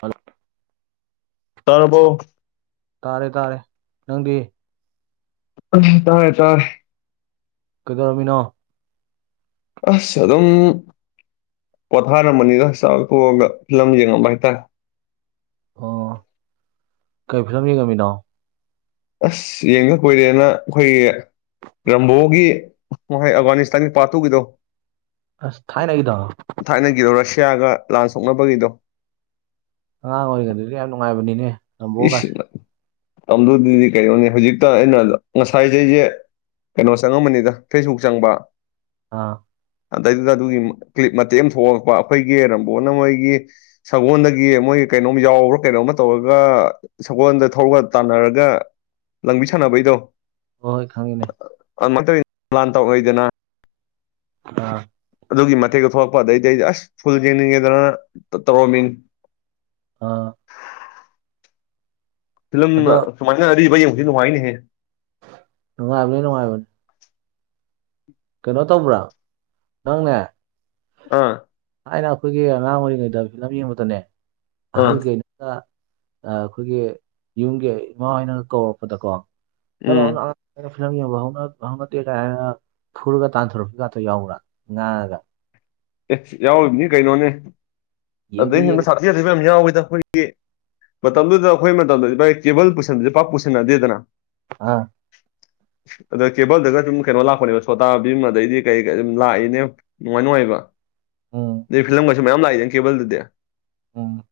ꯍꯜꯂꫭ ꯇꯥꯔꯕꫭ ꯇꯥꯔꯦ ꯇꯥꯔꯦ ꯅꯪꯗꯤ ꯎꯝ ꯇꯥꯔꯦ ꯇꯥꯔꯦ ꯀꯩꯗꯧꯔꯝꯃꯤꯅꯣ ꯑꯁ ꯑꯗꯨꯝ ꯄꯣꯊꯥꯔꯝꯕꯅꯤꯗ ꯆꯥꯛ ꯊꯣꯛꯑꯒ ꯐꯤꯂꯝ ꯌꯦꯡꯉꯝꯕ ꯍꯥꯏꯇꯥꯔꯦ ꯑꯣ ꯀꯩꯐꯤꯂꯝ ꯌꯦꯡꯉꯝꯃꯤꯅꯣ ꯑꯁ ꯌꯦꯡꯗ ꯀꯨꯏꯔꯦꯅ ꯑꯩꯈꯣꯏꯒꯤ ꯔꯝꯕꯣꯒꯤ ꯋꯥꯥꯏ ꯑꯒꯥꯅꯤꯁꯇꯥꯟꯒꯤ ꯄꯥꯔꯠꯇꯨꯒꯤꯗꯣ ꯑꯁ ꯊꯥꯏꯅ ꯒꯤꯗꫭ ꯊꯥꯏꯅꯒꯤꯗꯣ ꯔꯁꯤꯌꯥꯒ ꯂꯥꯟ ꯁꯣꯛꯅꯕꯒꯤꯗꯣ ꯑꯉꯥꯡ ꯑꯣꯏꯔꯤꯉꯩꯗ ꯑꯗꯨ ꯌꯥꯝ ꯅꯨꯡꯉꯥꯏꯕꯅꯤꯅꯦ ꯏꯁ ꯔꯝꯕꯣꯒꯁꯦ ꯃꯠ ꯃꯇꯝꯗꯨꯗꯤ ꯀꯩꯅꯣꯅꯦ ꯍꯧꯖꯤꯛꯇ ꯑꯩꯅ ꯉꯁꯥꯏꯖꯦ ꯑꯩꯖꯦ ꯀꯩꯅꯣ ꯆꯪꯉꯝꯕꯅꯤꯗ ꯐꯦꯁꯕꯨꯛ ꯆꯪꯕ ꯑꯥ ꯑꯗꯩꯗꯨꯗ ꯑꯗꯨꯒꯤ ꯀ꯭ꯂꯤꯞ ꯃꯇꯦꯛ ꯑꯃ ꯊꯣꯛꯂꯛꯄ ꯑꯩꯈꯣꯏꯒꯤ ꯔꯝꯕꯣꯅ ꯃꯣꯏꯒꯤ ꯁꯪꯒꯣꯟꯗꯒꯤ ꯃꯣꯏꯒꯤ ꯀꯩꯅꯣꯝ ꯌꯥꯎꯔ ꯀꯩꯅꯣꯝꯃ ꯇꯧꯔ ꯒ ꯁꯪꯒꯣꯟꯗ ꯊꯧꯔ ꯇꯥꯟꯅꯔꯒ ꯂꯪꯕꯤ ꯁꯥꯟꯅꯕꯩꯗꯣ ꯍꯣꯏ ꯈꯪꯉꯤꯅꯦ ꯑꯗꯨꯃꯥꯟ ꯇꯧꯔꯤ ꯂꯥꯟꯇꯧꯅꯩꯗꯅ ꯑ ꯑꯗꯨꯒꯤ ꯃꯊꯦꯛꯇꯣ ꯊꯣꯛꯂꯛꯄ ꯑꯗꯩꯗꯤ ꯑꯩꯁꯦ ꯑꯁ ꯐꯨꯜ ꯌꯦꯡꯅꯤꯡꯉꯦꯗꯅ ꯇꯧ ꯇꯧꯔꯝꯃꯤꯅꯤ ꯑ ꯐꯤꯂꯝ ꯑꯗꯣ ꯁꯨꯃꯥꯏꯅ ꯑꯔꯤꯕ ꯌꯦꯡꯕꯁꯤ ꯅꯨꯡꯉꯥꯏꯅꯦꯍꯦ ꯅꯨꯡꯉꯥꯏꯕꯅꯦ ꯅꯨꯡꯉꯥꯏꯕꯅꯦ ꯀꯩꯅꯣ ꯇꯧꯕ꯭ꯔꯥ ꯅꯪꯅꯦ ꯑꯥ ꯊꯥꯏꯅ ꯑꯩꯈꯣꯏꯒꯤ ꯑꯉꯥꯡ ꯑꯣꯏꯔꯤꯉꯩꯗ ꯐꯤꯂꯝ ꯌꯦꯡꯕꯗꯅꯦ ꯑꯍꯜ ꯑꯥ ꯀꯩ ꯑ ꯑꯩꯈꯣꯏꯒꯤ ꯌꯨꯝꯒꯤ ꯏꯃꯥ ꯍꯣꯏꯅꯒ ꯀꯧꯔꯛꯄꯗꯀꯣ ꯎꯝ ꯆꯣꯂꯝ ꯍ ꯐꯨꯔꯒ ꯇꯥꯟꯊꯣꯔꯛꯄ ꯉꯥꯛꯇ ꯌꯥꯎꯕ꯭ꯔꯥ ꯉꯥꯡꯉꯒ ꯑꯦ ꯌꯥꯎꯔꯤꯕꯅꯤ ꯀꯩꯅꯣꯅꯦ ꯌꯦꯡꯗꯤ ꯑꯗꯩ ꯌꯦꯡꯅꯤ ꯍꯦꯟꯅ ꯁꯥꯊꯤꯗꯕ ꯌꯥꯝ ꯌꯥꯎꯋꯤꯗ ꯑꯩꯈꯣꯏꯒꯤ ꯃꯇꯝꯗꯨꯗ ꯑꯩꯈꯣꯏ ꯃꯇꯝꯗꯗꯤ ꯚꯒꯤ ꯀꯦꯕꯜ ꯄꯨꯁꯟꯕꯁꯦ ꯄꯥꯛ ꯄꯨꯁꯤꯟꯅꯗꯦꯗꯅ ꯑꯥ ꯑꯗꯣ ꯀꯦꯕꯜꯗꯒ ꯑꯗꯨꯝ ꯀꯩꯅꯣ ꯂꯥꯛꯄꯅꯦꯕ ꯁꯣꯇꯥꯕꯤꯝ ꯑꯗꯩꯗꯤ ꯀꯩ ꯀꯩ ꯑꯗꯨꯝ ꯂꯥꯛꯏꯅꯦ ꯅꯨꯡꯉꯥꯏ ꯅꯨꯡꯉꯥꯏꯕ ꯎꯝ ꯑꯩ ꯐꯤꯂꯝꯕꯦ ꯁꯨ ꯃꯌꯥꯝ ꯂꯥꯛꯏꯌꯦꯅꯦ ꯀꯦꯕꯜꯗꯨꯗꯤ ꯎꯝ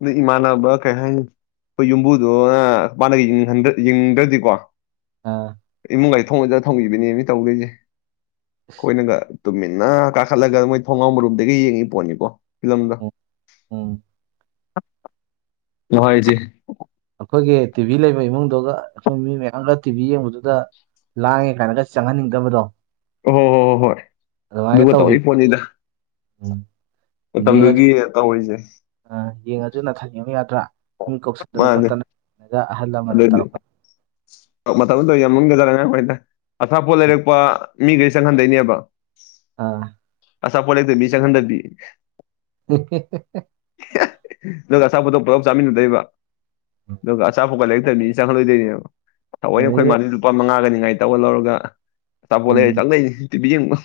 ꯑꯗꯨꯏ ꯏꯃꯥꯟꯅꯕ ꯀꯩꯍꯥꯏꯅꯤ ꯑꯩꯈꯣꯏ ꯌꯨꯝꯕꯨꯗꯨꯅ ꯃꯥꯅꯒ ꯌꯦꯡꯍꯪꯗ ꯌꯦꯡꯗ꯭ꯔꯗꯤꯀꫭ ꯑꯥ ꯏꯃꯨꯡꯒꯖꯦ ꯊꯣꯡ ꯂꫭꯟꯖꯤꯜꯂ ꯊꯝꯒꯤꯕꯤꯅꯦꯃꯦ ꯇꯧꯗꯣꯏꯖꯦ ꯑꯩꯈꯣꯏꯅꯒ ꯇꯨꯃꯤꯟꯅ ꯀꯥ ꯈꯠꯂꯒ ꯃꯣꯏ ꯊꯣꯡꯅꯥꯎ ꯃꯔꯨꯝꯗꯒꯤ ꯌꯦꯡꯉꯤ ꯄꯣꯠꯅꯤꯀꯣ ꯐꯤꯂꯝꯗꯣ ꯎꯝ ꯅꯨꯡꯉꯥꯏꯔꯤꯖꯤ ꯑꯩꯈꯣꯏꯒꯤ ꯇꯤꯕꯤ ꯂꯩꯕ ꯏꯃꯨꯡꯗꯨꯒ ꯁꯨꯝ ꯃꯤ ꯃꯌꯥꯝꯒ ꯇꯤꯕꯤ ꯌꯦꯡꯕꯗꯨꯗ ꯂꯥꯡꯉꯦ ꯀꯥꯏꯅꯒ ꯆꯪꯍꯟꯅꯤꯡꯗꯕꯗꯣ ꯑꯣ ꯍꯣ ꯍꯣ ꯍꯣꯏ ꯑꯗꯨꯃꯥꯏꯅ ꯑꯗꯨꯒ ꯇꯧꯕꯤ ꯇꯧꯔꯤ ꯄꯣꯠꯅꯤꯗ ꯎꯝ ꯃꯇꯝꯗꯨꯒꯤ ꯇꯧꯔꯤꯁꯦ ꯑ ꯌꯦꯡꯉ ꯑꯗꯨꯅ ꯊꯥ ꯌꯦꯡꯕ ꯌꯥꯗ꯭ꯔꯥ ꯏꯪ ꯀꯧꯁꯤꯟꯗꯅ ꯃꯥꯅꯦ ꯈꯣꯠꯇꯅ ꯌꯦꯉꯒ ꯑꯍꯜ ꯂꯃꯟꯅ ꯇꯧꯔꯛꯄꯗ ꯃꯇꯝꯗ ꯌꯥꯝ ꯃꯨꯟꯒꯖꯔꯅꯤꯃꯥꯏꯗ ꯑꯊꯥꯞꯄꯣꯠ ꯂꯩꯔꯛꯄ ꯃꯤ ꯀꯩꯁꯪꯍꯟꯗꯣꯏꯅꯤꯕ ꯑꯥ ꯑꯥ ꯄꯣꯂꯦꯗ ꯃꯤꯆꯥꯥꯈꯟꯗꯄꯤ ꯑꯦ ꯅꯪ ꯑꯁꯥ ꯄꯨꯊ ꯄꯨꯂꯞ ꯆꯥꯃꯤꯟꯅꯗꯣꯏꯕ ꯑꯗꯨꯒ ꯑꯆꯥꯄꯣꯛꯄ ꯂꯩꯔꯛꯇꯕꯅꯤ ꯏ ꯆꯪꯈꯠꯂꯣꯏꯗꯣꯏꯅꯦꯕ ꯊꯑꯣꯏꯅ ꯑꯩꯈꯣꯏ ꯑꯗꯒꯤ ꯃꯥꯗꯤ ꯂꯨꯄꯥ ꯃꯉꯥꯒꯅꯤ ꯉꯥꯏ ꯇꯧꯔ ꯂꯧꯔꯒ ꯑꯆꯥꯄꯣꯠ ꯂꯩꯔ ꯎꯝ ꯆꯥꯛ ꯂꯩ ꯇꯤꯚꯤ ꯌꯦꯡꯕ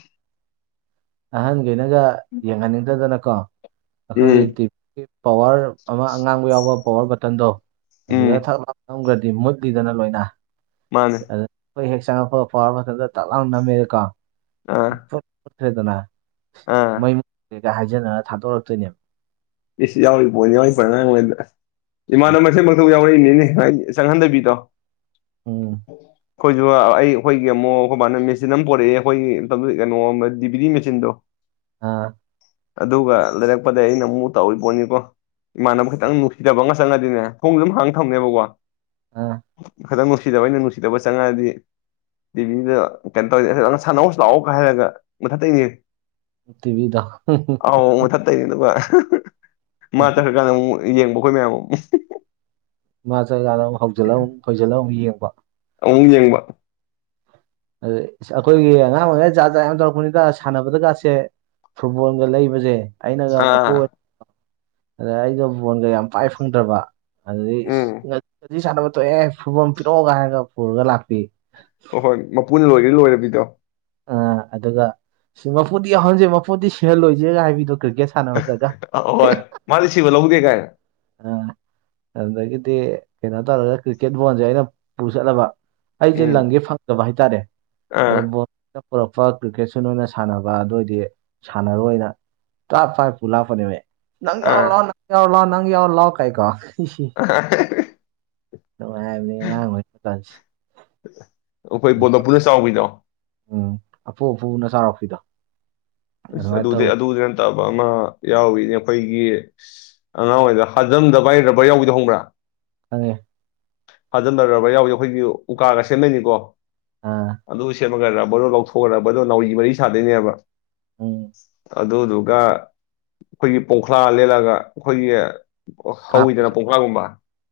ꯑꯍꯟꯈꯅꯒ ꯌꯦꯡꯍꯟꯅꯤꯡꯗꯗꯅꯀꯣ ꯑꯩꯈꯣꯏꯒꯤ ꯎꯝ ꯇꯤꯞ ꯄꯋꯥꯔ ꯑꯃ ꯑꯉꯥꯡꯕ ꯌꯥꯎꯕ ꯄꯋꯥꯔ ꯕꯇꯟꯗꯣ ꯎꯝ ꯑꯗꯨꯗ ꯊꯛ ꯂꯂꯝꯝꯈ꯭ꯔꯗꯤ ꯃꯨꯠ ꯤꯗꯅ ꯂꯣꯏꯅ ꯃꯥꯅꯦ ꯑꯗꯨ ꯑꯩꯈꯣꯏ ꯍꯦꯛ ꯆꯪꯉꯛꯄ ꯐꯥꯎ ꯃꯊꯗ ꯇꯥꯛ ꯂꯥꯎꯅ ꯅꯝꯃꯦꯔꯀꯣ ꯑꯥ ꯈ꯭ꯔꯦꯗꯅ ꯑꯥ ꯃꯩ ꯃꯨꯦꯒ ꯍꯥꯏꯖꯅꯔ ꯊꯥꯗꯣꯔꯛꯇꯣꯏꯅꯦꯕ ꯏꯁ ꯌꯥꯎꯔꯤ ꯄꯣꯅꯤ ꯌꯥꯎ ꯐ꯭ꯔ ꯅꯪ ꯎꯝ ꯏꯃꯥꯟꯅꯕ ꯃꯛꯇ ꯌꯥꯎꯔꯛꯏꯅꯤꯅꯦ ꯆꯪꯉꯟꯗꯕꯤ ꯇ ꯎꯝ ꯑꯩꯈꯣꯏꯁꯨ ꯑꯩꯈꯣꯏꯒꯤ ꯑꯃꯨꯛ ꯀꯕꯥꯥꯏꯅ ꯃꯦꯆꯤꯟ ꯑꯃ ꯄꯣꯔꯛꯑꯦ ꯑꯩꯈꯣꯏꯒꯤ ꯀꯩꯅꯣ ꯑꯃ ꯗꯤ ꯄꯤ ꯗꯤ ꯃꯦꯆꯤꯟꯗꯣ ꯑꯥ ꯑꯗꯨꯒ ꯂꯩꯔꯛꯄꯗ ꯑꯩꯅ ꯃꯨꯠ ꯇꯧꯔꯤ ꯄꯣꯠꯅꯤꯀꯣ ꯏꯃꯥꯟꯅꯕ ꯈꯤꯇꯪ ꯅꯨꯡꯁꯤꯗꯕ ꯑꯃ ꯆꯪꯉꯗꯤꯅꯦ ꯊꯣꯡꯁꯨ ꯑꯗꯨꯝ ꯍꯥꯡꯅ ꯊꯝꯅꯦꯕꯀꯣ ꯑꯥ ꯈꯤꯇꯪ ꯅꯨꯡꯁꯤꯗꯕ ꯑꯩꯅ ꯅꯨꯡꯁꯤꯗꯕ ꯆꯪꯉꯛꯑꯗꯤ ꯇꯤꯚꯤꯗ ꯀꯩꯅꯣ ꯇꯧꯔꯁ ꯅꯪ ꯁꯥꯟꯅꯧ ꯂꯥꯛꯑꯣꯒ ꯍꯥꯏꯔꯒ ꯃꯊꯛꯇꯒꯤꯅꯦ ꯇꯤꯚꯤꯗꯣ ꯑꯥꯎ ꯃꯊꯠ ꯇꯔꯤꯅꯀ ꯃꯥ ꯆꯠꯈ꯭ꯔꯀꯥꯟꯗ ꯑꯃꯨꯛ ꯌꯦꯡꯕ ꯑꯩꯈꯣꯏ ꯃꯌꯥꯝ ꯑꯃꯨꯛ ꯃꯥ ꯆꯠꯈꯥꯀꯥꯟꯅ ꯑꯃꯨꯛ ꯍꯧꯖꯤꯜꯂꯛ ꯈꯣꯏꯁꯤꯜꯂ ꯑꯃꯨꯛ ꯌꯦꯡꯕ ꯑꯃꯨꯛ ꯌꯦꯡꯕ ꯑꯗꯨ ꯑꯩꯈꯣꯏꯒꯤ ꯑꯉꯥꯡ ꯑꯣꯏꯔꯤꯉꯩꯗ ꯖꯥꯠ ꯖꯥꯠ ꯌꯥꯝ ꯇꯧꯔꯛꯄꯅꯤꯗ ꯁꯥꯟꯅꯕꯗꯒꯥꯁꯦ ꯐꯨꯠꯕꯣꯜꯒ ꯂꯩꯕꯖꯦ ꯑꯩꯅꯒ ꯃꯄꯨ ꯑꯥ ꯑꯣꯏ ꯑꯗ ꯑꯩꯗ ꯑꯩꯗꯣ ꯕꯣꯟꯒ ꯌꯥꯝ ꯄꯥꯏ ꯐꯪꯗ꯭ꯔꯕ ꯑꯗꯨꯗꯩ ꯎꯝ ꯏꯁ ꯁꯥꯟꯅꯕ ꯊꯣꯛꯑꯦ ꯐꯨꯕꯣꯜ ꯄꯤꯔꯛꯑꯣꯒ ꯍꯥꯏꯔꯒ ꯄꯨꯔꯒ ꯂꯥꯛꯄꯤ ꯑꯍꯣꯏ ꯃꯄꯨꯅ ꯂꯣꯏꯔ ꯂꯣꯏꯕꯤꯗꯣ ꯑ ꯑꯗꯨꯒ ꯁꯤ ꯃꯄꯨꯗꯤ ꯌꯥꯎꯍꯟꯁꯦ ꯃꯄꯨꯗꯤ ꯁꯤꯍꯜꯂꯣꯏꯁꯦꯒ ꯍꯥꯏꯕꯤꯗꯣ ꯀ꯭ꯔꯤꯛꯀꯦꯠ ꯁꯥꯟꯅꯕꯗꯒ ꯑ ꯍꯣꯏ ꯃꯥꯗꯤ ꯁꯤꯕ ꯂꯧꯗꯦ ꯀꯥꯏꯅ ꯑ ꯑꯗꯨꯗꯒꯤꯗꯤ ꯀꯩꯅꯣ ꯇꯧꯔꯒ ꯀ꯭ꯔꯤꯛꯀꯦꯠ ꯕꯣꯜꯁꯦ ꯑꯩꯅ ꯄꯨꯆꯠꯂꯕ ꯑꯩꯖꯦ ꯎꯝ ꯂꯪꯒꯦ ꯐꯪꯗꯕ ꯍꯥꯏꯇꯥꯔꯦ ꯑꯗꯩ ꯑꯥ ꯕꯣꯜ ꯄꯨꯔꯛꯄ ꯀ꯭ꯔꯤꯛꯀꯦꯠꯁꯨ ꯅꯣꯏꯅ ꯁꯥꯟꯅꯕ ꯑꯗꯨꯑꯣꯏꯗꯤ ꯁꯥꯟꯅꯔꯣꯏꯅ ꯇꯥꯞ ꯄꯥꯏꯔꯥ ꯄꯨꯂꯥꯛꯄꯅꯦꯕ ꯑꯩ ꯅꯪꯪ ꯌꯥꯎ ꯑꯥ ꯂꯥꯎ ꯅꯪ ꯌꯥꯎ ꯂꯥꯎ ꯅꯪ ꯌꯥꯎ ꯂꯑꯣ ꯀꯥꯏ ꯀꯣ [unintelligible] ꯅꯨꯉꯥꯏꯕꯅꯤ ꯑꯉꯥꯡ ꯑꯣꯏꯔꯤ ꯀꯥꯟꯁꯦ ꯕꯣꯂꯣꯄꯨꯅ ꯆꯥꯎꯕꯤꯗꯣ ꯎꯝ ꯑꯄꯨ ꯑꯄꯨꯕꯅ ꯆꯥꯔꯛꯄꯤꯗꯣ ꯏꯁ ꯑꯗꯨꯗꯤ ꯑꯗꯨꯗꯤ ꯅꯪ ꯐꯠꯇꯕ ꯑꯃ ꯌꯥꯎꯔꯤꯅꯦ ꯑꯩꯈꯣꯏꯒꯤ ꯑꯉꯥꯡ ꯑꯣꯏꯔꯤꯗ ꯍꯥꯖꯝꯗ ꯚꯥꯏ ꯔꯥꯕꯔ ꯌꯥꯎꯕꯤꯗꯣ ꯈꯪꯕ꯭ꯔꯥ ꯈꯪꯉꯦ ꯍꯥꯖꯝꯗ ꯔꯥꯕꯔ ꯌꯥꯎꯕꯤ ꯑꯩꯈꯣꯏꯒꯤ ꯎꯀꯥꯒ ꯁꯦꯝꯗꯣꯏꯅꯤꯀꯣ ꯑꯥ ꯑꯗꯨꯒ ꯂꯥꯕꯔꯗꯣ ꯂꯧꯊꯣꯛꯑꯒ ꯂꯥꯕꯔꯗꯣ ꯅꯥꯎꯔꯤ ꯃꯔꯨ ꯁꯥꯗꯣꯏꯅꯦꯕ ꯎꯝ ꯑꯗꯨꯗꯨꯒ ꯑꯩꯈꯣꯏꯒꯤ ꯄꯣꯡꯈ꯭ꯂꯥ ꯂꯦꯜꯂꯒ ꯑꯩꯈꯣꯏꯒꯤ ꯀꯥꯞꯄꯤ ꯍꯧꯋꯤꯗꯅ [unintelligible]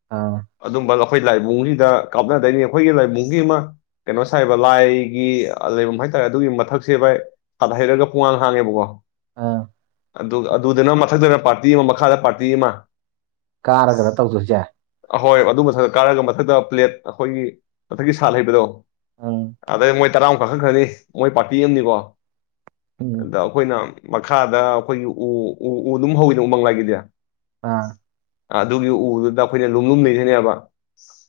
ꯑꯥ ꯑꯗꯨꯝꯕ ꯑꯩꯈꯣꯏ ꯂꯥꯏꯕꯨꯡꯁꯤꯗ ꯀꯥꯞꯅꯗꯣꯏꯅꯤ ꯑꯩꯈꯣꯏꯒꯤ ꯂꯥꯏꯕꯨꯡꯒꯤ ꯑꯃ ꯀꯩꯅꯣ ꯁꯥꯏꯕ ꯂꯥꯏꯒꯤ ꯂꯩꯐꯝ ꯍꯥꯏꯇꯥꯔꯦ ꯑꯗꯨꯒꯤ ꯃꯊꯛꯁꯦ ꯚꯥꯏ ꯇꯞ ꯍꯩꯔꯒ ꯄꯨꯡꯍꯥꯡ ꯍꯥꯡꯉꯦꯕꯀꯣ ꯑꯥ ꯑꯗꯨ ꯑꯗꯨꯗꯅ ꯃꯊꯛꯇꯅ ꯄꯥꯔꯇꯤ ꯑꯃ ꯃꯈꯥꯗ ꯄꯥꯔꯇꯤ ꯑꯃ ꯀꯥꯔꯒꯅ ꯇꯧꯗꯣꯏꯁꯦ ꯍꯣꯏ ꯑꯗꯨ ꯃꯊꯛꯇ ꯀꯥꯔꯒ ꯃꯊꯛꯇ ꯄ꯭ꯂꯦꯠ ꯑꯩꯈꯣꯏꯒꯤ ꯃꯊꯛꯀꯤ ꯁꯥꯠ ꯍꯩꯕꯗꯣ ꯎꯝ ꯑꯗꯩ ꯃꯣꯏ ꯇꯔꯥꯃꯨꯛ ꯀꯥꯈꯠ ꯈ꯭ꯔꯅꯤ ꯃꯣꯏ ꯄꯥꯔꯇꯤ ꯑꯃꯅꯤꯀꯣ ꯎꯝ ꯑꯗ ꯑꯩꯈꯣꯏꯅ ꯃꯈꯥꯗ ꯑꯩꯈꯣꯏꯒꯤ ꯎ ꯎ ꯎ ꯑꯗꯨꯝ ꯍꯧꯋꯤꯅ ꯎꯃꯪ ꯂꯥꯏꯒꯤꯗꯤ ꯑꯥ ꯑꯗꯨꯒꯤ ꯎꯗꯨꯗ ꯑꯩꯈꯣꯏꯅ ꯂꯨꯝꯂꯨꯝ ꯂꯩꯗꯣꯏꯅꯦꯕ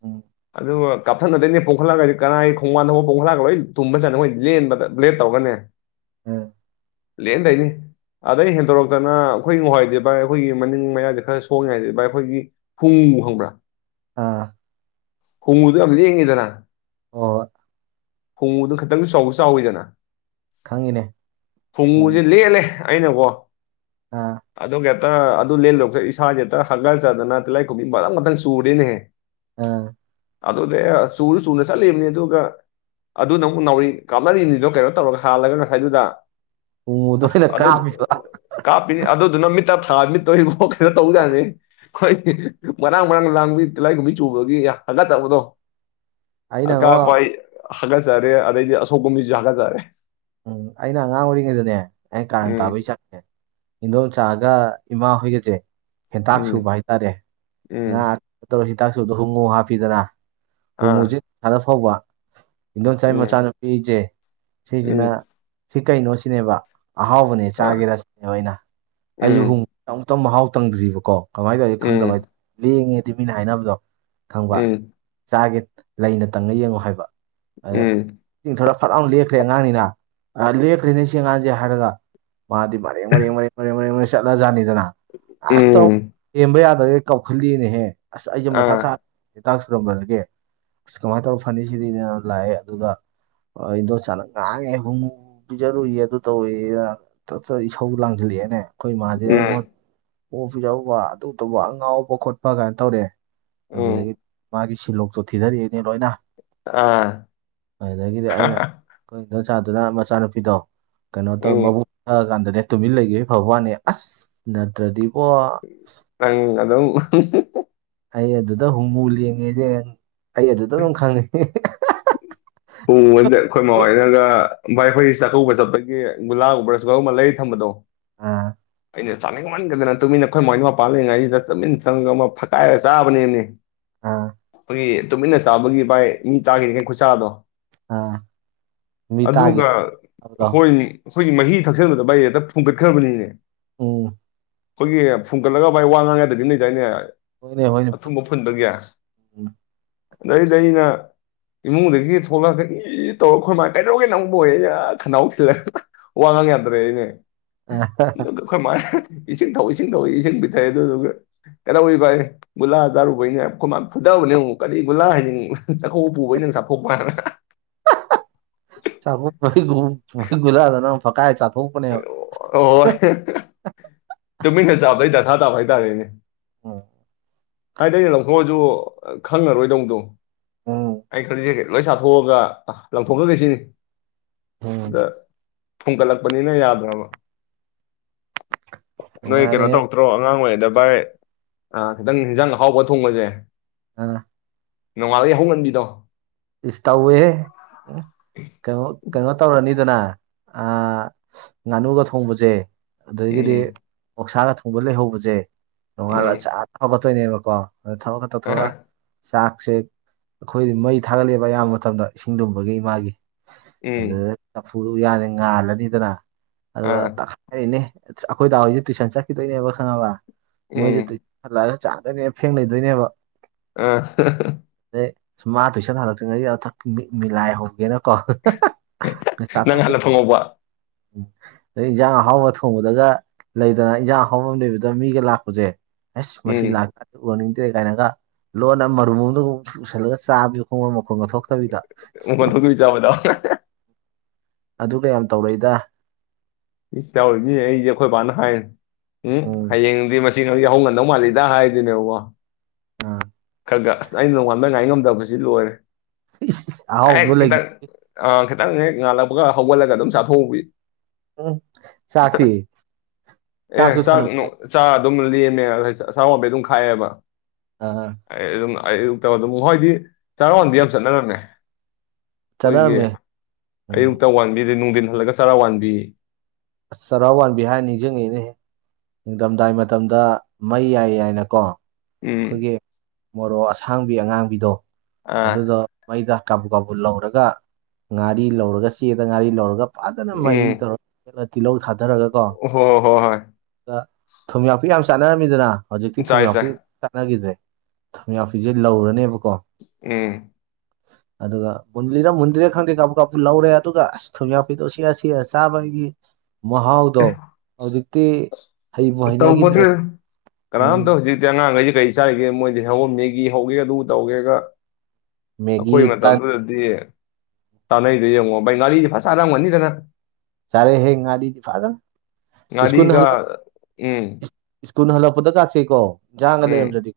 ꯎꯝ ꯑꯗꯨꯒ ꯀꯥꯞꯊꯠꯅꯗꯣꯏꯅꯦ ꯄꯣꯡꯈꯠꯂꯒꯖꯦ ꯀꯅꯥꯒꯤ ꯈꯣꯡꯕꯥꯟꯗ ꯍꯧꯕ ꯄꯣꯡꯈꯠꯂꯒ ꯂꯣꯏ ꯇꯨꯝꯕ ꯖꯥꯠꯅꯤ ꯑꯩꯈꯣꯏ ꯂꯦꯟꯕꯗ ꯕꯂꯦꯠ ꯇꯧꯒꯅꯦ ꯎꯝ ꯂꯦꯟꯗꯣꯏꯅꯦ ꯑꯗꯩ ꯍꯦꯟꯗꯣꯔꯛꯇꯅ ꯑꯩꯈꯣꯏ ꯉꯥꯍꯥꯟꯋꯥꯏꯗꯤ ꯚꯥꯏ ꯑꯩꯈꯣꯏꯒꯤ ꯃꯅꯤꯡ ꯃꯌꯥꯏꯗ ꯈꯔ ꯁꯣꯡꯉꯤꯉꯩꯗꯗꯤ ꯚꯥꯏ ꯑꯩꯈꯣꯏꯒꯤ ꯍꯨꯡꯉꯨ ꯈꯪꯕꯔꯥ ꯑꯥ ꯍꯣꯡꯉꯨꯗꯣ ꯌꯥꯝ ꯂꯦꯡꯉꯤꯗꯅ ꯑꯣ ꯍꯨꯡꯉꯨꯗꯨ ꯈꯤꯇꯪꯁꯨ ꯆꯥꯎꯖꯨ ꯆꯥꯎꯋꯤꯗꯅ ꯈꯪꯉꯤꯅꯦ ꯍꯨꯡꯉꯨꯁꯦ ꯂꯦꯜꯂꯦ ꯑꯩꯅꯀꯣ ꯑ ꯑꯗꯨꯒ ꯍꯦꯛꯇ ꯑꯗꯨ ꯂꯦꯟꯂꯣꯏꯔꯛꯄꯗ ꯏꯁꯥꯥꯁꯦ ꯍꯦꯛꯇ ꯍꯥꯒꯥꯆꯗꯅ ꯇꯤꯂꯥꯏ ꯀꯨꯝꯕꯤ ꯃꯇꯪ ꯃꯇꯪ ꯁꯨꯔꯦꯅꯦꯍꯦ ꯑꯥ ꯑꯗꯨꯗꯤ ꯆꯨꯔ ꯆꯨꯅ ꯆꯠꯂꯤꯕꯅꯤ ꯑꯗꯨꯒ ꯑꯗꯨ ꯅ ꯑꯃꯨꯛ ꯅꯥꯎꯔꯤ ꯀꯥꯞꯅꯔꯤꯅꯤꯗꯣ ꯀꯩꯅꯣ ꯇꯧꯔꯒ ꯍꯥꯜꯂꯒ ꯉꯁꯥꯏꯗꯨꯗ ꯎꯃꯨꯗ ꯑꯁ ꯑꯣꯏꯅ ꯑꯗꯨꯗꯨꯠ ꯀꯥꯞꯄꯤꯕ ꯀꯥꯞꯄꯤꯅꯤ ꯑꯗꯨꯗꯨꯅ ꯃꯤꯠꯇ ꯊꯥ ꯃꯤꯠꯇꯣ ꯏꯕꯣ ꯀꯩꯅꯣ ꯇꯧꯕꯖꯅꯤ ꯈꯣꯏ ꯃꯔꯥꯡ ꯃꯔꯔꯥꯡ ꯂꯥꯡꯕꯤ ꯇꯤꯂꯥꯏꯒꯨꯝꯕꯤ ꯆꯨꯕꯒꯤ ꯍꯪꯒꯥ ꯆꯥꯕꯗꯣ ꯑꯩꯅꯉꯣ ꯑꯀꯥꯄ ꯑꯩ ꯍꯒꯖꯔꯦ ꯑꯗꯩꯗꯤ ꯑꯁꯣꯛꯄ ꯃꯤꯁꯤ ꯍꯥꯒꯖꯔꯦ ꯎꯝ ꯑꯩꯅ ꯑꯉꯥꯡ ꯑꯣꯏꯔꯤꯉꯩꯗꯅꯦ ꯑꯩꯅ ꯀꯥꯔꯟ ꯎꯝ ꯇꯥꯕꯩ ꯆꯥꯛꯖꯦ ꯏꯗꯣꯜꯆꯥꯒ ꯏꯃꯥ ꯍꯣꯏꯒꯖꯦ ꯍꯦꯟꯇꯥꯛ ꯁꯨꯕ ꯎꯝ ꯍꯥꯏꯇꯥꯔꯦ ꯉꯥ ꯎꯝ ꯇꯧꯔ ꯍꯤꯗꯥꯛꯁꯨꯗ ꯍꯣꯡꯉꯨ ꯍꯥꯞꯄꯤꯗꯅ ꯍꯣꯡꯉꯨꯖꯤ ꯑꯥ [unintelligible] ꯐꯥꯎꯕ ꯏꯤꯡꯗꯣꯟꯆꯥꯏ ꯎꯝ ꯃꯆꯥꯅꯨꯄꯤꯖꯦ ꯎꯝ ꯁꯤꯖꯤꯅ ꯁꯤ ꯀꯩꯅꯣ ꯁꯤꯅꯦꯕ ꯑꯍꯥꯎꯕꯅꯦ ꯆꯥꯒꯦꯔꯥ ꯁꯤꯅꯦꯕ ꯑꯩꯅ ꯑꯩꯖꯨ ꯍꯣꯡꯉꯨ ꯑꯃꯨꯛꯇꯪ ꯃꯍꯥꯎ ꯇꯪꯗ꯭ꯔꯤꯕꯀꯣ ꯀꯃꯥꯏ ꯇꯧꯔꯤꯒ ꯈꯪꯗꯕ ꯍꯥꯏ ꯂꯦꯡꯉꯦꯗꯤ ꯃꯤꯅ ꯍꯥꯏꯅꯕꯗꯣ ꯈꯪꯕ ꯆꯥꯒꯦ ꯂꯩꯅ ꯇꯪꯉ ꯌꯦꯡꯉꯨ ꯍꯥꯏꯕ ꯑꯗꯨꯗ ꯇꯤꯡꯊꯣꯔ ꯐꯠꯑꯥꯎꯅ ꯂꯦꯛꯈ꯭ꯔꯦ ꯑꯉꯥꯡꯅꯤꯅ ꯂꯦꯛꯈ꯭ꯔꯦꯅꯦ ꯁꯤ ꯑꯉꯥꯡꯖꯦ ꯍꯥꯏꯔꯒ ꯃꯥꯗꯤ ꯃꯔꯦꯡ ꯃꯔꯦꯡ ꯃꯔꯦꯡ ꯃꯔꯦꯡ ꯃꯔꯦꯡ ꯃꯔꯦꯡ ꯆꯠꯂ ꯖꯥꯠꯅꯤꯗꯅ ꯑꯇꯥ ꯊꯦꯝꯕ ꯌꯥꯗꯒꯩ ꯀꯥꯝꯈꯠꯂꯦꯅꯦꯍꯦ ꯑꯁ ꯑꯩꯖꯦ ꯃꯊꯥ ꯁꯥ ꯍꯤꯇꯥꯛ ꯁꯨꯔꯝꯕꯗꯒꯤ ꯑꯁ ꯀꯃꯥꯏ ꯇꯧꯔ ꯐꯅꯤ ꯁꯤꯗꯤꯅ ꯂꯥꯛꯑꯦ ꯑꯗꯨꯗ ꯏꯗꯣꯆꯥꯅ ꯉꯥꯡꯉꯦ ꯨꯍꯣꯡꯉꯨꯕꯨ ꯄꯤꯖꯔꯨꯏꯌꯦ ꯑꯗꯨ ꯇꯧꯋꯦꯅ ꯇꯞꯇꯥꯏ ꯏꯁꯧ ꯂꯥꯡꯖꯤꯜꯂꯛꯑꯦꯅꯦ ꯑꯩꯈꯣꯏ ꯏꯃꯥꯖꯦ ꯑꯩꯉꯣꯟꯗ [unintelligible] ꯑꯗꯨ ꯇꯧꯕ ꯑꯉꯥꯎꯕ ꯈꯣꯠꯄ ꯀꯥꯏꯅ ꯇꯧꯔꯛꯑꯦ ꯑꯗꯨꯗꯒꯤ ꯃꯥꯒꯤ ꯁꯤꯜꯂꯣꯛꯇꯣ ꯊꯤꯗꯔꯛꯑꯦꯅꯦ ꯂꯣꯏꯅ ꯑꯗꯨꯗꯒꯤꯗꯤ ꯑꯩꯅ ꯑꯩꯈꯣꯏ ꯏꯗꯣꯟꯆꯥ ꯗꯨꯅ ꯃꯆꯥꯅꯨꯄꯤꯗꯣ ꯀꯩꯅꯣ ꯇꯧ ꯃꯕꯨꯛ ꯊꯛꯀꯥꯟꯗ ꯅꯦ ꯇꯨꯃꯤꯜ ꯂꯩꯒꯤꯗꯩ ꯐꯕꯥꯋꯥꯅꯦ ꯑꯁ ꯅꯠꯇ꯭ꯔꯗꯤꯕꯣ ꯅꯪ ꯑꯗꯨꯝ ꯑꯩ ꯑꯗꯨꯗ ꯍꯨꯝꯉꯨ ꯂꯦꯡꯉꯦꯅꯦ ꯑꯩ ꯑꯗꯨꯗ ꯑꯗꯨꯝ ꯈꯪꯉꯦ ꯎꯡꯕꯗ ꯑꯩꯈꯣꯏ ꯃꯥ ꯍꯣꯏꯅꯒ ꯕꯥꯏ ꯑꯩꯈꯣꯏꯒꯤ ꯆꯥꯛꯀꯧꯕ ꯆꯠꯄꯒꯤ ꯒꯨꯂꯥ ꯒꯨꯝꯕ ꯔꯥꯁ ꯒꯨꯂꯥ ꯒꯨꯝꯕ ꯂꯩꯔ ꯊꯝꯕꯗꯣ ꯑꯥ ꯑꯩꯅ ꯆꯥꯅꯤꯡꯃꯟꯒꯤꯗꯅ ꯇꯨꯃꯤꯟꯅ ꯑꯩꯈꯣꯏ ꯃꯥꯏ ꯃꯄꯥꯟ ꯂꯩꯉꯩꯁꯤꯗ ꯇꯨꯃꯤꯟ ꯆꯪꯉꯒ ꯑꯃ ꯐꯥꯛꯀꯥꯏꯔꯒ ꯆꯥꯕꯅꯦꯝꯅꯦ ꯑꯥ ꯒꯤ ꯇꯨꯃꯤꯟꯅ ꯆꯥꯕꯒꯤ ꯕꯥꯏ ꯃꯤꯅ ꯇꯥꯒꯤꯅꯦ ꯀꯩ ꯈꯨꯆꯥꯗꯣ ꯑꯥ ꯃꯤ ꯇꯥꯒꯤ ꯑꯗꯨꯒ ꯇꯥꯕꯗꯣ ꯍꯣꯏ ꯑꯩꯈꯣꯏꯒꯤ ꯃꯍꯤ ꯊꯛꯆꯟꯕꯗ ꯕꯥꯏ ꯍꯦꯛꯇ ꯐꯨꯟꯒꯠꯈ꯭ꯔꯕꯅꯤꯅꯦ ꯎꯝ ꯑꯩꯈꯣꯏꯒꯤ ꯐꯨꯡꯒꯠꯂꯒ ꯕꯥꯏ ꯋꯥ ꯉꯥꯡ ꯌꯥꯗꯕꯤ ꯂꯩꯗꯥꯏꯅꯦ ꯍꯣꯏꯅꯦ ꯍꯣꯏꯅꯦ ꯑꯊꯨꯝꯕ ꯐꯨꯟꯕꯒꯤ ꯎꯝ ꯑꯗꯩꯗꯤ ꯑꯩꯅ ꯏꯃꯨꯡꯗꯒꯤ ꯊꯣꯛꯂꯛꯑꯒ ꯏꯏ ꯇꯧꯔ ꯑꯩꯈꯣꯏ ꯃꯥꯅ ꯀꯩꯗꯧꯔꯒꯦ ꯅꯪꯕꯨ ꯑꯌꯦ ꯑꯩꯅ ꯑꯥ ꯈꯅꯥꯎ ꯊꯤꯜꯂꯒ ꯋꯥ ꯉꯥꯡ ꯌꯥꯗꯔꯦꯅꯦ [unintelligible] ꯈꯣꯏꯃꯥꯏꯅ ꯏꯁꯤꯡ ꯊꯧ ꯏꯁꯤꯡ ꯊꯧ ꯏꯁꯤꯡ ꯄꯤꯊꯛꯑꯦ ꯑꯗꯨꯗꯨꯒ ꯀꯩꯗꯧꯔꯤꯕꯑꯦ ꯒꯨꯂꯥ ꯆꯔꯨꯕꯩꯅꯦ ꯍꯥꯏ ꯑꯩꯈꯣꯏ ꯃꯥꯅ ꯐꯨꯗꯕꯅꯦ ꯃꯨꯛ ꯀꯔꯤꯒꯤ ꯒꯨꯂꯥ ꯍꯥꯏꯅꯤꯡ ꯆꯥꯛꯀꯧꯕ ꯄꯨꯕꯒꯤ ꯅꯪ ꯆꯥꯛꯐꯣꯛꯄ ꯑꯅ ꯆꯛꯀꯧꯕꯩ ꯄꯨꯟ ꯒꯨꯂꯥꯗꯣ ꯅꯪ ꯐꯛꯀꯥꯏ ꯆꯥꯊꯣꯛꯄꯅꯦꯕ ꯍꯣꯏ ꯇꯨꯃꯤꯟꯅ ꯆꯥꯕꯩ ꯗꯥꯁꯥ ꯇꯥꯕ ꯍꯥꯏꯇꯥꯔꯦꯅꯦ ꯎꯝ ꯍꯥꯏꯗꯤ ꯂꯧꯊꯣꯛꯑꯖꯨ ꯈꯪꯡꯉꯥꯔꯣꯏꯗꯧꯗꯣ ꯎꯝ ꯑꯩꯅ ꯈꯜꯂꯤꯖꯦ ꯂꯣꯏ ꯆꯊꯣꯛ ꯑꯒꯥ ꯂꯪꯊꯣꯛꯈꯔꯥꯒꯦꯁꯤꯅꯤ ꯎꯝ ꯗꯥ ꯐꯨꯟꯒꯠꯂꯛꯄꯅꯤꯅ ꯌꯥꯗ꯭ꯔꯕ ꯅꯣꯏ ꯀꯩꯅꯣ ꯅꯨꯡꯉꯥꯏꯔꯦꯍꯦ ꯇꯧꯔꯛꯇ꯭ꯔꯣ ꯑꯉꯥꯡ ꯑꯣꯏꯔꯤꯉꯩꯗ ꯚꯥꯏ ꯈꯤꯇꯪ ꯌꯦꯟꯖꯥꯡ ꯑꯍꯥꯎꯕ ꯊꯣꯡꯕꯁꯦ ꯑꯥ ꯅꯣꯡꯉꯥꯜꯂ ꯌꯥꯍꯧ ꯉꯟꯕꯤꯗꯣ ꯏꯁ ꯇꯧꯋꯦꯍꯦ ꯀꯩꯅꯣ ꯀꯩꯅꯣꯇꯧꯔꯅꯤꯗꯅ ꯑꯥ ꯉꯥꯟꯅꯨꯒ ꯊꯣꯡꯕꯖꯦ ꯑꯗꯨꯗꯒꯤꯗꯤ ꯎꯝ ꯃꯍꯧꯁꯥꯒ ꯊꯣꯡꯕ ꯂꯩꯍꯧꯕꯁꯦ ꯅꯣꯡꯉꯥꯜꯂ ꯆ ꯎꯝ ꯍꯧꯒꯠꯇꯣꯏꯅꯦꯕꯀꯣ ꯑꯗ ꯊꯧꯔꯒ ꯇꯧꯊꯣꯛꯑꯒ ꯑ ꯆꯥꯛꯁꯦ ꯑꯩꯈꯣꯏ ꯃꯩ ꯊꯥꯒꯠꯂꯛꯑꯦꯕ ꯑꯌꯥꯝꯕ ꯃꯇꯝꯗ ꯏꯁꯤꯡꯂꯨꯝꯕꯒꯤ ꯏꯃꯥꯒꯤ ꯎꯝ ꯑꯗꯨꯗ ꯆꯐꯨꯗꯨ ꯌꯥꯗꯦ ꯉꯥꯜꯂꯅꯤꯗꯅ ꯑ ꯑꯗꯨꯒ ꯑꯩꯅꯦ ꯑꯩꯈꯣꯏ ꯗꯥ ꯍꯣꯏꯁꯦ ꯇꯨꯏꯁꯟ ꯆꯠꯈꯤꯗꯣꯏꯅꯦꯕ ꯈꯪꯉꯕ ꯃꯣꯏꯁꯦ ꯎꯝ ꯂ ꯆꯥꯗꯣꯏꯅꯦꯕ ꯐꯦꯡ ꯂꯩꯗꯣꯏꯅꯦꯕ ꯑ ꯑꯗ ꯃꯥ ꯇꯨꯏꯁꯟ ꯍꯜꯂꯛꯇ꯭ꯔꯤꯉꯩꯒꯤ ꯑꯊꯛ ꯃꯤꯂꯥꯏ ꯍꯧꯒꯦꯅꯀꯣ ꯐꯁ ꯇꯥꯗ ꯅꯪ ꯍꯥꯟꯅ ꯐꯪꯍꯧꯕ ꯎꯝ ꯑꯗꯩ ꯏꯟꯖꯥꯡ ꯑꯍꯥꯎꯕ ꯊꯣꯡꯕꯗꯒ ꯂꯩꯗꯅ ꯏꯟꯖꯥꯡ ꯑꯍꯥꯎꯕ ꯑꯃ ꯂꯩꯕꯗ ꯃꯤꯒ ꯂꯥꯛꯄꯖꯦ ꯑꯁ ꯃꯁꯤ ꯎꯝ ꯂꯥꯛꯀꯗꯤ ꯎꯅꯤꯡꯗ꯭ꯔꯦ ꯀꯥꯏꯅꯒ ꯂꯣꯟꯅ ꯃꯔꯨꯝꯒ ꯄꯨꯁꯜꯂꯒ ꯆꯥꯕꯁꯨ ꯈꯣꯡꯉꯣꯔ ꯃꯈꯣꯡꯒ ꯊꯣꯛꯣꯛꯇꯕꯤꯗ ꯎꯃꯣꯟꯊꯗꯕꯤ ꯆꯥꯕꯗꯣ ꯑꯗꯨ ꯀꯌꯥꯝ ꯇꯧꯔꯛꯏꯗ ꯏ ꯆꯥꯎꯔꯤꯁ ꯑꯩꯁꯦ ꯑꯩꯈꯣꯏꯕꯥꯅ ꯍꯥꯏ ꯎꯝ ꯍꯌꯦꯡꯗꯤ ꯁꯤ ꯍꯧꯖꯤꯛ ꯌꯥꯍꯧꯉꯟꯗꯧ ꯃꯥꯜꯂꯤꯗ ꯍꯥꯏꯗꯣꯏꯅꯦꯕꯀꯣ ꯎꯝ ꯈꯔ ꯈ ꯑꯁ ꯑꯩꯅ ꯅꯣꯡꯉꯥꯗ ꯉꯥꯏ ꯉꯝꯗꯕꯁꯤ ꯂꯣꯏꯔꯦ ꯑꯦ ꯑꯍꯥꯎꯕꯗꯣ ꯂꯩꯒꯤ ꯈꯤꯇꯪ ꯑ ꯈꯤꯇꯪ ꯍꯦꯛ ꯉꯥꯜꯂꯛꯄꯒ ꯍꯧꯒꯠꯂꯒ ꯑꯗꯨꯝ ꯆꯥꯊꯣꯛꯎꯕꯤ ꯎꯝ ꯆꯥꯛꯇꯤ ꯑꯦ ꯆꯥꯛꯁꯨ ꯆꯥꯛ ꯊꯅꯝ ꯆꯥ ꯑꯗꯨꯝ ꯂꯦꯝꯃꯦ ꯑ ꯆꯥꯋꯥꯟꯕꯩ ꯑꯗꯨꯝ ꯈꯥꯛꯑꯦꯕ ꯑꯥ ꯑꯩ ꯑꯗꯨꯝ ꯑꯌꯨꯛꯇ ꯑꯗꯨꯝ ꯍꯣꯏꯗꯤ ꯆꯥꯔ ꯋꯟꯗꯤ ꯌꯥꯝ ꯆꯠꯅꯔꯝꯃꯦ ꯑꯩꯈꯣꯏꯒꯤ ꯆꯠꯅꯔꯝꯃꯦ ꯎꯝ ꯑꯌꯨꯛꯇ ꯋꯥꯟꯕꯤꯗ ꯅꯨꯡꯊꯤꯟ ꯍꯜꯂꯒ ꯆꯔꯥ ꯋꯥꯟꯕꯤ ꯑ ꯆꯔꯥꯎ ꯋꯥꯟꯕꯤꯍꯥꯏꯔ ꯅꯤꯡꯁꯤꯡꯉꯛꯏꯅꯦꯍꯦ ꯅꯤꯡꯊꯝꯗꯥꯏ ꯃꯇꯝꯗ ꯃꯩ ꯌꯥꯏ ꯌꯥꯏꯅꯀꯣ ꯎꯝ ꯑꯩꯈꯣꯏꯒꯤ ꯃꯣꯔꯣꯛ ꯑꯁꯥꯡꯕꯤ ꯑꯉꯥꯡꯕꯤꯗꯣ ꯑꯥ ꯑꯗꯨꯗ ꯃꯩꯗ ꯀꯥꯕꯨ ꯀꯥꯕꯨ ꯂꯧꯔꯒ ꯉꯥꯔꯤ ꯂꯧꯔꯒ ꯆꯦꯗ ꯉꯥꯔꯤ ꯂꯧꯔꯒ ꯐꯖꯅ ꯃꯍꯤ ꯎꯝ ꯇꯧꯔꯒꯂ ꯇꯤꯜꯍꯧ ꯊꯥꯗꯔꯒ ꯀꯣ ꯍꯣ ꯍꯣꯏ ꯍꯣꯏ ꯊꯨꯝ ꯌꯥꯛꯄꯤ ꯌꯥꯝ ꯆꯥꯟꯅꯔꯝꯃꯤꯗꯅ ꯍꯧꯖꯤꯛꯇꯤ ꯆꯥꯏ ꯆꯥꯏ ꯊꯨꯝꯌꯥꯄꯤ ꯆꯥꯟꯅꯈꯤꯗ꯭ꯔꯦ ꯊꯨꯝꯌꯥꯛꯄꯤꯖꯦ ꯂꯧꯔꯅꯤꯕꯀꯣ ꯎꯝ ꯑꯗꯨꯒ ꯃꯨꯟꯂꯤꯔ ꯃꯨꯟꯗ꯭ꯔꯤꯔ ꯈꯪꯗꯦ ꯀꯥꯞꯕꯨ ꯀꯥꯞꯄ ꯂꯧꯔꯦ ꯑꯗꯨꯒ ꯑꯁ ꯊꯨꯝꯌꯥꯛꯄꯤꯗꯣ ꯁꯤꯛꯑ ꯁꯤꯑꯆꯥꯕꯁꯤꯗꯤ ꯃꯍꯥꯎꯗꯣ ꯍꯧꯖꯤꯛꯇꯤ ꯍꯩꯕꯨ ꯍꯩꯅꯈꯤꯗ꯭ꯔꯦ ꯇꯧꯕꯗ꯭ꯔꯦ ꯎꯝ ꯀꯅꯥꯝꯇ ꯍꯧꯖꯤꯛꯇꯤ ꯑꯉꯥꯡꯈꯩꯁꯤ ꯀꯔꯤ ꯆꯥꯏꯔꯤꯒꯦ ꯃꯣꯏꯗꯤ ꯍꯧꯃꯦꯒꯤꯍꯧꯔꯝꯃꯤꯒꯤ ꯍꯧꯒꯦ ꯑꯗꯨ ꯇꯧꯒꯦꯒ ꯃꯦꯒꯤ ꯑꯩꯈꯣꯏ ꯇꯟ ꯃꯇꯝꯗꯨꯗꯗꯤ ꯇꯥꯅꯩꯗꯨ ꯌꯦꯡꯉꯣ ꯕꯩ ꯉꯥꯔꯤꯗꯤ ꯐꯁꯥꯔꯝꯒꯅꯤꯗꯅ ꯆꯔꯦ ꯍꯦ ꯉꯥꯔꯤꯗꯤ ꯐꯥꯖꯅ ꯏꯁꯀꯨꯜꯅ ꯍꯜꯂꯣ ꯑꯦ ꯁꯀꯨꯜ ꯍꯜꯂꯛꯄꯗ ꯀꯥꯛꯁꯤꯀꯣ ꯏꯟꯖꯥꯡꯒ ꯎꯝ ꯂꯩꯔꯝꯗ꯭ꯔꯗꯤ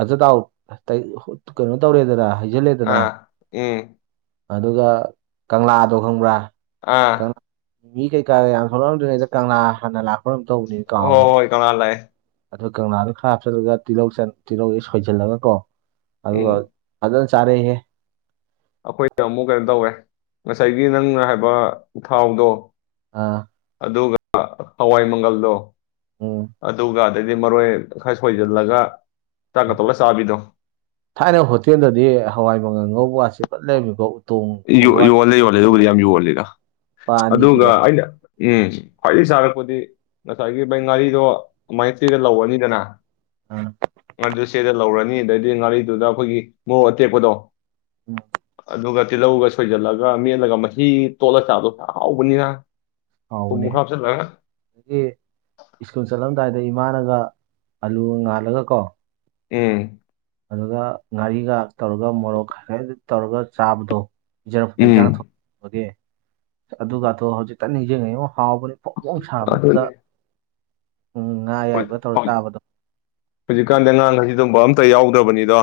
ꯑꯖ ꯇꯥꯎ ꯀꯩꯅꯣ ꯇꯧꯔꯦꯗꯅ ꯍꯥꯏꯩꯖꯤꯜꯂꯦꯗꯅ ꯑꯥ ꯎꯝ ꯑꯗꯨꯒ ꯀꯪꯂꯥꯗꯣ ꯈꯪꯕ꯭ꯔꯥ ꯑꯥ ꯀꯪꯂꯥ ꯃꯤ ꯀꯩꯀꯥꯗ ꯌꯥꯝ ꯊꯣꯛꯂꯛꯑꯝꯗ꯭ꯔꯤꯗ ꯀꯪꯂꯥ ꯍꯥꯟꯅ ꯂꯥꯛꯄꯔꯝ ꯇꯧꯕꯅꯤꯅ ꯍꯣꯏ ꯀꯥꯎꯔꯤꯅꯦ ꯍꯣꯏ ꯀꯪꯂꯥ ꯂꯥꯛꯑꯦ ꯑ ꯀꯪꯂꯥꯗ ꯈꯔ ꯍꯥꯞꯆꯜꯂꯒ ꯇꯤꯜꯍꯧ ꯇꯤꯜꯍꯧꯁꯦ ꯁꯣꯏꯁꯤꯜꯂꯒ ꯀꯣ ꯎꯝ ꯑꯗꯨꯒ ꯑꯖꯜ ꯆꯥꯔꯦ ꯍꯦ ꯑꯩꯈꯣꯏꯗ ꯑꯃꯨꯛ ꯀꯩꯅꯣ ꯇꯧꯔꯦ ꯉꯁꯥꯏꯒꯤ ꯅꯪꯅ ꯍꯥꯏꯕ ꯎ ꯊꯥꯎꯗꯣ ꯑꯥ ꯑꯗꯨꯒ ꯍꯋꯥꯏ ꯃꯪꯒꯜꯗꯣ ꯎꯝ꯫ ꯑꯗꯨꯒ ꯑꯗꯩꯗꯤ ꯃꯔꯣꯏ ꯈꯔ ꯁꯣꯏꯁꯤꯜꯂꯒ ꯆꯥꯛꯀ ꯎꯝ ꯇꯣꯠꯂ ꯆꯥꯕꯤꯗꯣ꯫ ꯊꯥꯏꯅ ꯍꯣꯇꯦꯜꯗꯗꯤ ꯍꯋꯥꯏ ꯃꯒꯜ ꯉꯧꯕꯒꯥꯠꯁꯤ ꯐꯥꯅ ꯂꯩꯔꯝꯃꯤꯀꯣ꯫ ꯎꯇꯣꯡ ꯍꯧꯕ ꯌꯣꯜꯂꯦ ꯌꯣꯜꯂꯦ ꯑꯗꯨꯕꯨꯗꯤ ꯌꯥꯝ ꯌꯣꯜꯂꯤꯗ ꯂꯨꯄꯥ ꯑꯅꯤꯒꯤ ꯑꯗꯨꯒ ꯂꯩ ꯑꯩꯅ꯫ ꯎꯝ ꯈ꯭ꯋꯥꯏꯗꯒꯤ ꯁꯥꯔꯛꯄꯗꯤ꯫ ꯉꯁꯥꯏꯒꯤ ꯚꯩ ꯉꯥꯔꯤꯗꯣ ꯑꯗꯨꯃꯥꯏꯅ ꯆꯦꯗ ꯂꯧꯔꯅꯤꯗꯅ꯫ ꯑ꯫ ꯉꯥꯗꯨ ꯆꯦꯗ ꯂꯧꯔꯅꯤ ꯑꯗꯩꯗꯤ ꯉꯥꯔꯤꯗꯨꯗ ꯑꯩꯈꯣꯏꯒꯤ ꯃꯣꯔꯣꯛ ꯑꯇꯦꯛꯄꯗꯣ꯫ ꯎꯝ꯫ ꯑꯗꯨꯒ ꯇꯤꯜꯍꯧꯒ ꯁꯣꯏꯖꯜꯂꯒ ꯃꯦꯠꯂꯒ ꯃꯍꯤ ꯇꯣꯠꯂ ꯆꯥꯗꯣꯍꯥꯎꯕꯅꯤꯅ꯫ ꯍꯥꯎꯕꯅꯦꯍꯦ꯫ ꯁ꯭ꯀꯨꯜ ꯆꯠꯂꯝꯗꯥꯏꯗ ꯏꯃꯥꯅꯒ ꯑꯂꯨ ꯉꯥꯜꯂꯒ ꯀꯣ꯫ ꯎꯝ꯫ ꯑꯗꯨꯒ ꯉꯥꯔꯤꯒ ꯇꯧꯔꯒ ꯃꯣꯔꯣꯛ ꯈ ꯇꯧꯔꯒ ꯆꯥꯕꯗꯣ ꯄꯤꯖꯔꯛꯄꯗꯣ ꯎꯝ ꯏꯟꯖꯥꯡ ꯊꯣꯛ꯫ ꯑꯣꯀꯦ ꯑꯗꯨꯒꯗꯣ ꯍꯧꯖꯤꯛꯇ ꯅꯤꯡꯁꯤꯡꯉꯥ ꯌꯦ ꯍꯥꯎꯕꯅꯤ꯫ ꯐꯣꯡ ꯐꯣꯡ ꯁꯥꯕꯗꯨꯗ ꯑꯗꯨꯅꯦ ꯉꯥ ꯑꯌꯥꯏꯕ ꯇꯧꯔꯒ ꯆꯥꯕꯗꯣ꯫ ꯍꯧꯖꯤꯛꯀꯥꯟꯗꯤ ꯑꯉꯥꯡ ꯈ ꯥꯏꯁꯤ ꯑꯗꯨꯒꯨꯝꯕ ꯑꯝꯇ ꯌꯥꯎꯗ꯭ꯔꯕꯅꯤꯗꯣ꯫